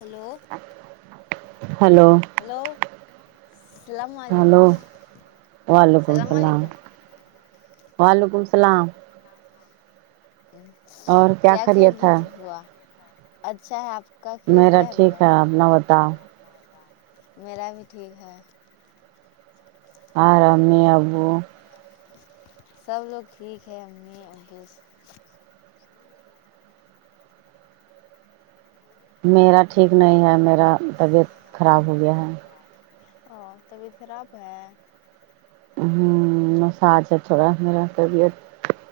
hello hello hello السلام علیکم hello وعلیکم السلام وعلیکم س وعلیکم السلام ما کیا خیریت ہوا اچھا ہے آپ کا خیریت میرا کیا ٹھیک بوا ہے اپنا بتاؤ میرا بھی ٹھیک ہے اور امی ابو سب لوگ ٹھیک ہے امی ابو میرا ٹھیک نہیں ہے میرا طبیعت خراب ہو گیا ہے او طبیعت خراب ہے ہمم مساج ہے تھوڑا میرا طبیعت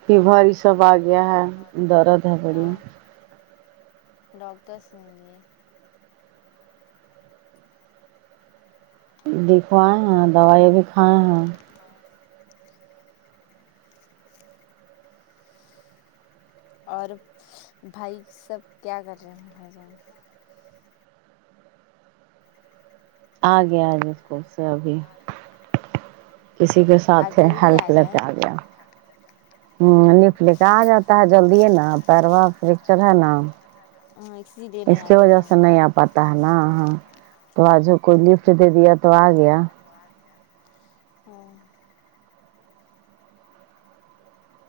فیورھر یہ سب آ گیا ہے درد ہے بڑی اور ڈاکٹر سے ملیے دکھوائے ہیں دوائی بھی کھائے ہیں [unintelligible] اور بھائی سب کیا کر رہے ہے بھائی جان آگے آگے اسکول سے ابھی کسی کے ساتھ ہیلپ لیتے آ گیا ہیلپ لے کر ا گیا ہمم لفٹ کے آ جاتا ہے جلدی ہے نا پیروا فریکچر ہے نا ہاں اسی دے اس نہیں کی آتے وجہ ٹائم سے پہ نہیں آ پاتا ہے نا تو آج کوئی لفٹ دے دیا تو آ گیا توا گیا ہمم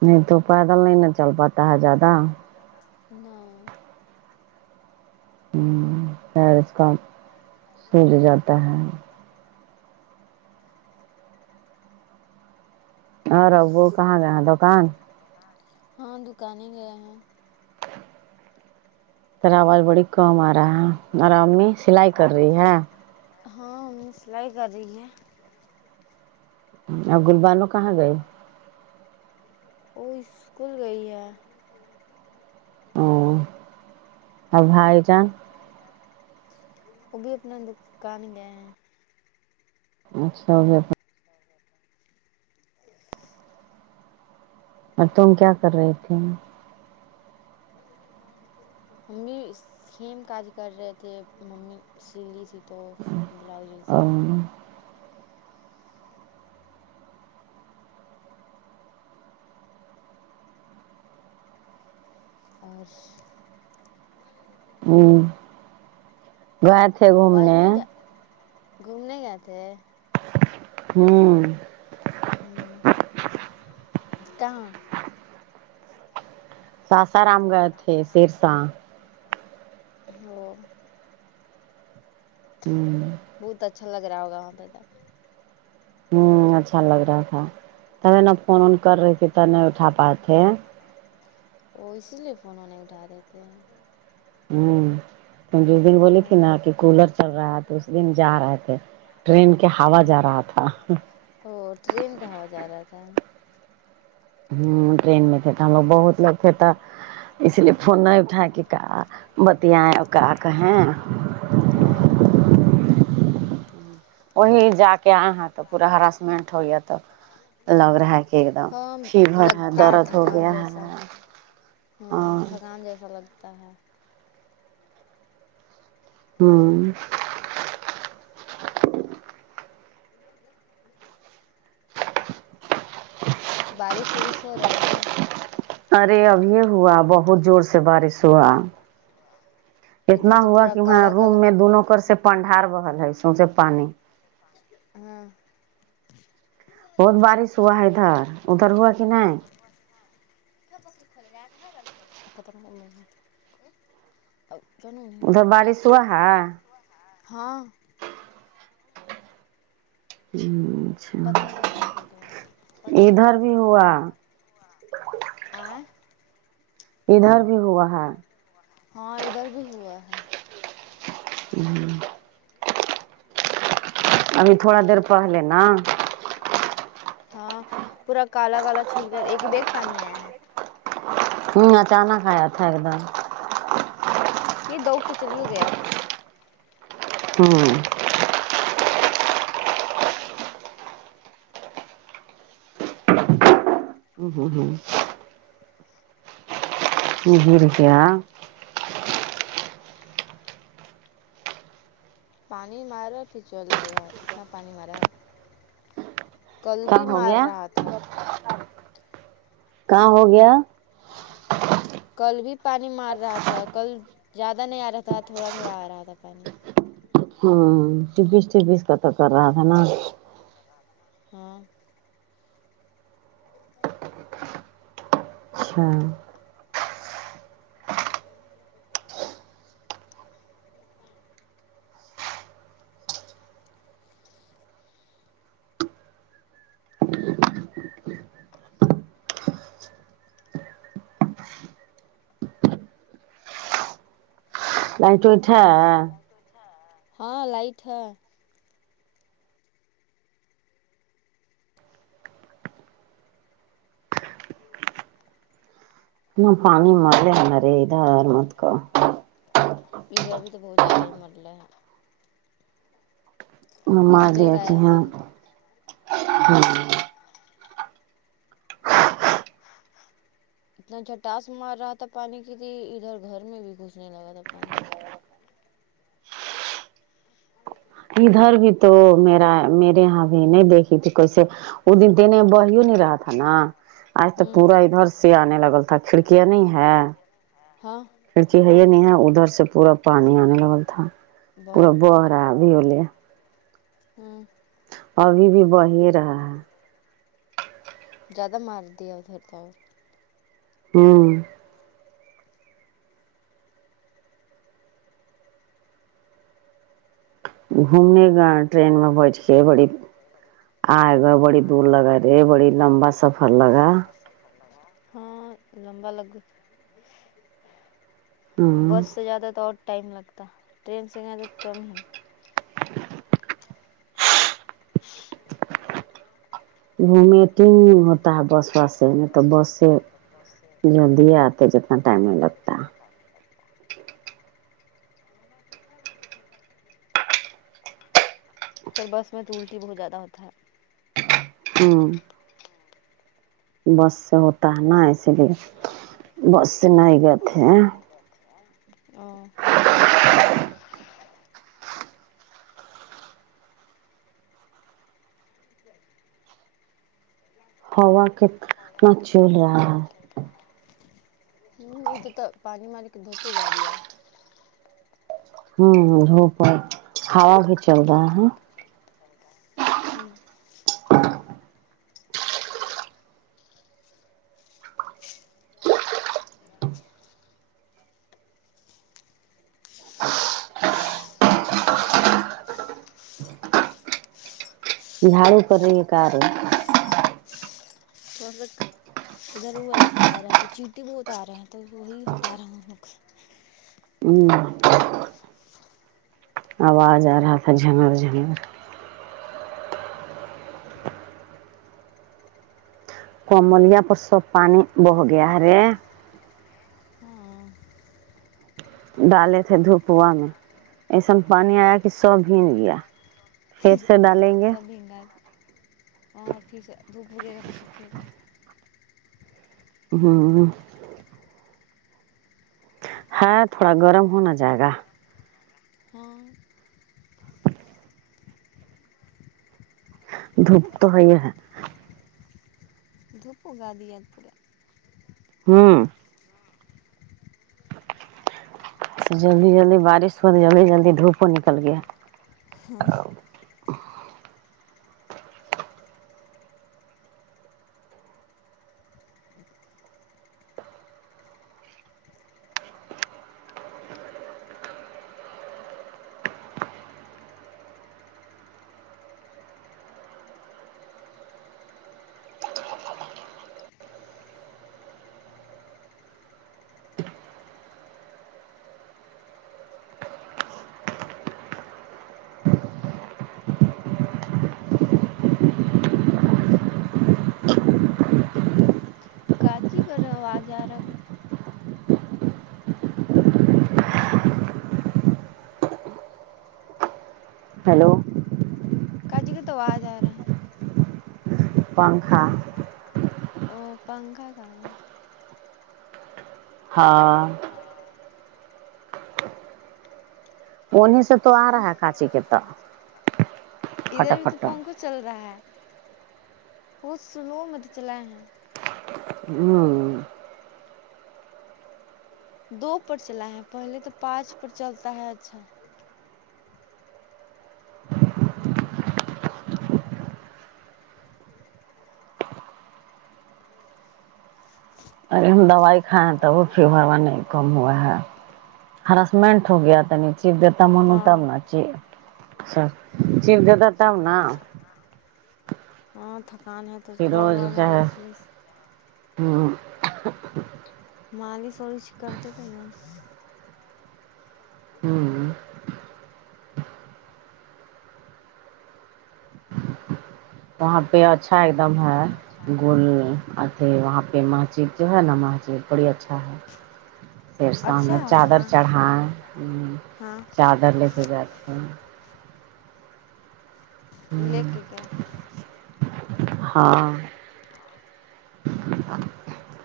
نہیں تو پیدل نہیں نا چل پاتا ہے زیادہ جاتا نہیں ہمم پیر اس کا سوج جاتا ہے اور ابو کہاں گئے دکان دکان ہاں دکانیں گئے ہیں تیرا آواز بڑی کم آ رہا ہے اور امی سلائی کر رہی ہے ہاں امی سلائی کر رہی ہے اب گلبانو کہاں گئے وہ اسکول گئی ہے او اور بھائی جان بھائی جان وہ بھی اپنا دوکان گئے ہیں اچھا اور تم کیا کر رہے تھے [unintelligible] ہم بھی سیم کاج کر رہے تھے ممی سلی تھی تو بلاؤز وہ سین میں ہوں اور ہوں بات آواز نہیں گھومنے گئے تھے ہوں ہوں کہاں ساسا رام گئے تھے سڑ سا ہلو ہوں بہت اچھا لگ رہا ہوگا وہاں پہ تو ہوں اچھا لگ رہا تھا تب انو فون ون کر رہی تھی تو نہیں اٹھا پائے تھے وہ اسی لیے فون وہ نہیں اٹھا رہے تھے ہیں ہوں جس دن بولی تھی نا کہ کولر چل رہا ہے تو اس دن جا رہے تھے ٹرین کے ہوا جا رہا تھا او ٹرین کا ہوا جا رہا تھا ہوں ٹرین میں تھے تو ہم لوگ بہت لوگ تھا اس لیے فون نہیں اٹھا کہ کا بتیائے اور کا کہیں ہاں وہی جا کے آۓ ہے تو پورا ہراسمنٹ ہویا تو لگ رہا کہ ایک دم ہاں فیور ہے لگتا درد ہو تھکان گیا ہے جیسا ہاں تھکان جیسا لگتا ہے ہوں بارش ورش ہو رہا ہے ادھر ارے ابھی ہوا بہت زور سے بارش ہوا ادھر اتنا تو ہوا پورا کہ وہاں کالا روم کالا میں دونوں کر سے پنڈار بہار ہے سوسے پانی ہاں بہت بارش ہوا ہے ادھر ادھر ہوا کہ نہیں [unintelligible] ادھر بارش ہوا ہے تھا ہاں ہوں [unintelligible] پتا نہیں ادھر بھی ہوا ادھر بھی ہوا ہے ہاں ادھر بھی ہوا ہے ہوں ابھی تھوڑا دیر ابھی پہلے تھوڑا نا دیر ب ہاں پورا کالا کالا چلا ایک بیگ پانی آیا ہے [unintelligible] جانا ہے کہ دو کچلی ہو گیا ہوں ہوں ہوں ہوں ہوں یہ گر گیا پانی مارا پھسل گیا اتنا پانی مارا ہے کل بھی کام ہو مار گیا رہا تھا کام ہوگیا کام ہو گیا کل بھی پانی مار رہا تھا کل زیادہ نہیں آ رہا تھا تھوڑا تھوڑا آ رہا تھا پانی ہاں چھبیس چھبیس کا تو کر رہا ہے نا ہاں [inaudible] اچھا لائٹ وایٹ ہے ہاں لائٹ ہے نہ پانی مارلے آ نارے مت کو ادھر بھی تو بہت جیادہ ہی مرلے ہے م ما ایک د بیگ کے آیا ہے ہاں پانی [unintelligible] اتنا جٹاس مار رہا تھا پانی کی تھی ادھر گھر میں بھی گھسنے لگا تھا پانی [unintelligible] ادھر بھی تو میرا میرے یہاں نہیں نہیں دیکھی تھی کیسے وہ دن دینے میں بھڑ ہی نہیں رہا تھا نا آج تو ہوں پورا ادھر سے آنے لگل تھا کھڑکیاں نہیں ہے ہاں کھڑکی ہے یہ نہیں ہے ادھر سے پورا پانی آنے لگا تھا پورا باپ رے بہرا اب ہولے ہوں ابھی بھی بہہ ہی رہا ہے جیادہ مار دیا ہے ادھر تو ہوں گھومنے گیا ٹرین میں بیٹھ کے بڑی آئے گئے بڑی دور لگا رے بڑی لمبا سفر لگا س [unintelligible] سفر لگا ہاں لمبا لگ ہ بس سے جاتا تو اور ٹائم لگتا ٹرین سے جا تو کم ہی گھومے تو ہوتا ہے بس وس سے نیتو بس سے جلدی آت [unintelligible] پر بس میں تو الٹی بہت زیادہ ہو تھا ہوں بس سے ہوت بس سے ہوتا ہے نہ ایسے بس سے نہیں ہی گئے بس تھے سے [unintelligible] ہاں [unintelligible] ہوا کت نا چل رہا ہے ہمم ادھر تو پانی مالے کے دھوپ اگا دیا ہوں دھوپ ہا ہوا بھی چل رہا ہے ہوں جھاڑو کر رہی ہے کار [unintelligible] ادھر او آ رہا تھا چینٹی بہت آ رہے تھے وہی ہٹا رہا ہوں ہوں آواز آ رہا تھا جنر جنھر کوملیا پرس پانی بہ گیا رے ہوں ڈالے تھے دھوپوا میں ایسا پانی آیا کہ سو بھیگ گیا پھر سے ڈالیں گے سب پھر سے دھوپ وغیرہ میں تو سوکھے گا ہوں ہاں تھوڑا گرم ہونا جائے گا ہاں دھوپ تو ہے یہاں دھوپ گادیا پورے ہوں جلدی جلدی بارش ہوئی تو جلدی جلدی دھوپ نکل گیا ہاں کچی کر رہے ہو آواز آ رہا ابھی ہلو ہلو کچی کا تو آواز آ رہا ہے پنکھا پنکھا او پنکھا تھا ہاں ہاں انھیں سب ادر پھٹا بھی تو پھٹا پنکھا چل رہا ہے بہت سلو میں تو چلا ہیں ہوں دو پر چلا ہے پہلے تو پانچ پر چلتا ہے اچھا ارے ہم دوائی کھائیں تو وہ فیور وا نہیں کم ہوا ہے ہراسمنٹ ہو گیا تا نہیں چی دیتا منوں تب ہاں ناچی اچھا چینے دے تب نہ ہاں تھکان ہے تو گڑا فروز میں چاہے مالش والش ہوں مالش والش کرتے تھے نا ہوں وہاں پہ اچھا ایک دم ہے گل آتے وہاں پہ مسجد جو ہے نا مسجد بڑی اچھا ہے سرسہ اچھا میں ہے چادر وہاں چڑھائے ہاں چادر لے کے گئے تھے لیے کے گئے تھے ہاں ہاں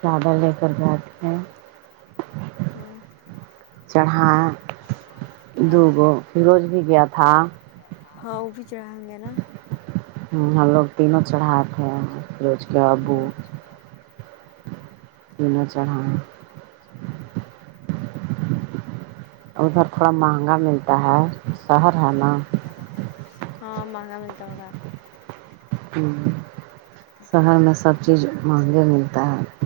چادر لے کر گئے تھے ہوں چڑھایا ہاں دوگو فیروز بھی گیا تھا ہاں وہ بھی چڑھائنگے نا ہوں ہم لوگ تینوں چڑھائے تھے فیروز کے ابو ہوں تینوں چڑھایں ادھر تھوڑا مہنگا ملتا ہے شہر ہے نا شہر ہے نہ ہاں مہنگا ملتا ہوگا ہوں شہر میں سب چیز مہنگے ملتا ہے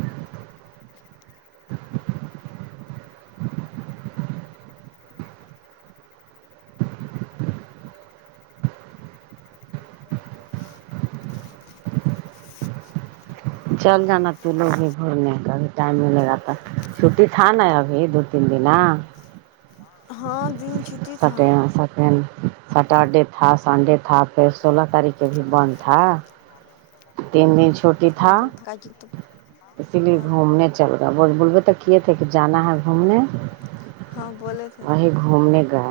چل جانا تو لوگ ہی گھومنےبھی ٹائم ملے گا تو چھٹی تھا نا ابھی دو تین دنا ہاں جی چھٹی تھا [unintelligible] سٹرڈے تھا سنڈے تھا پھر سولہ تاریخ کے بھی بند تھا [unintelligible] تین دن چھوٹی ہاں تھا بہت تھکا تو اسی لیے ہاں گھومنے چل گا بولوے تو کیے تھے کہ جانا ہے گھومنے ہاں بولے تھے وہی گھومنے گا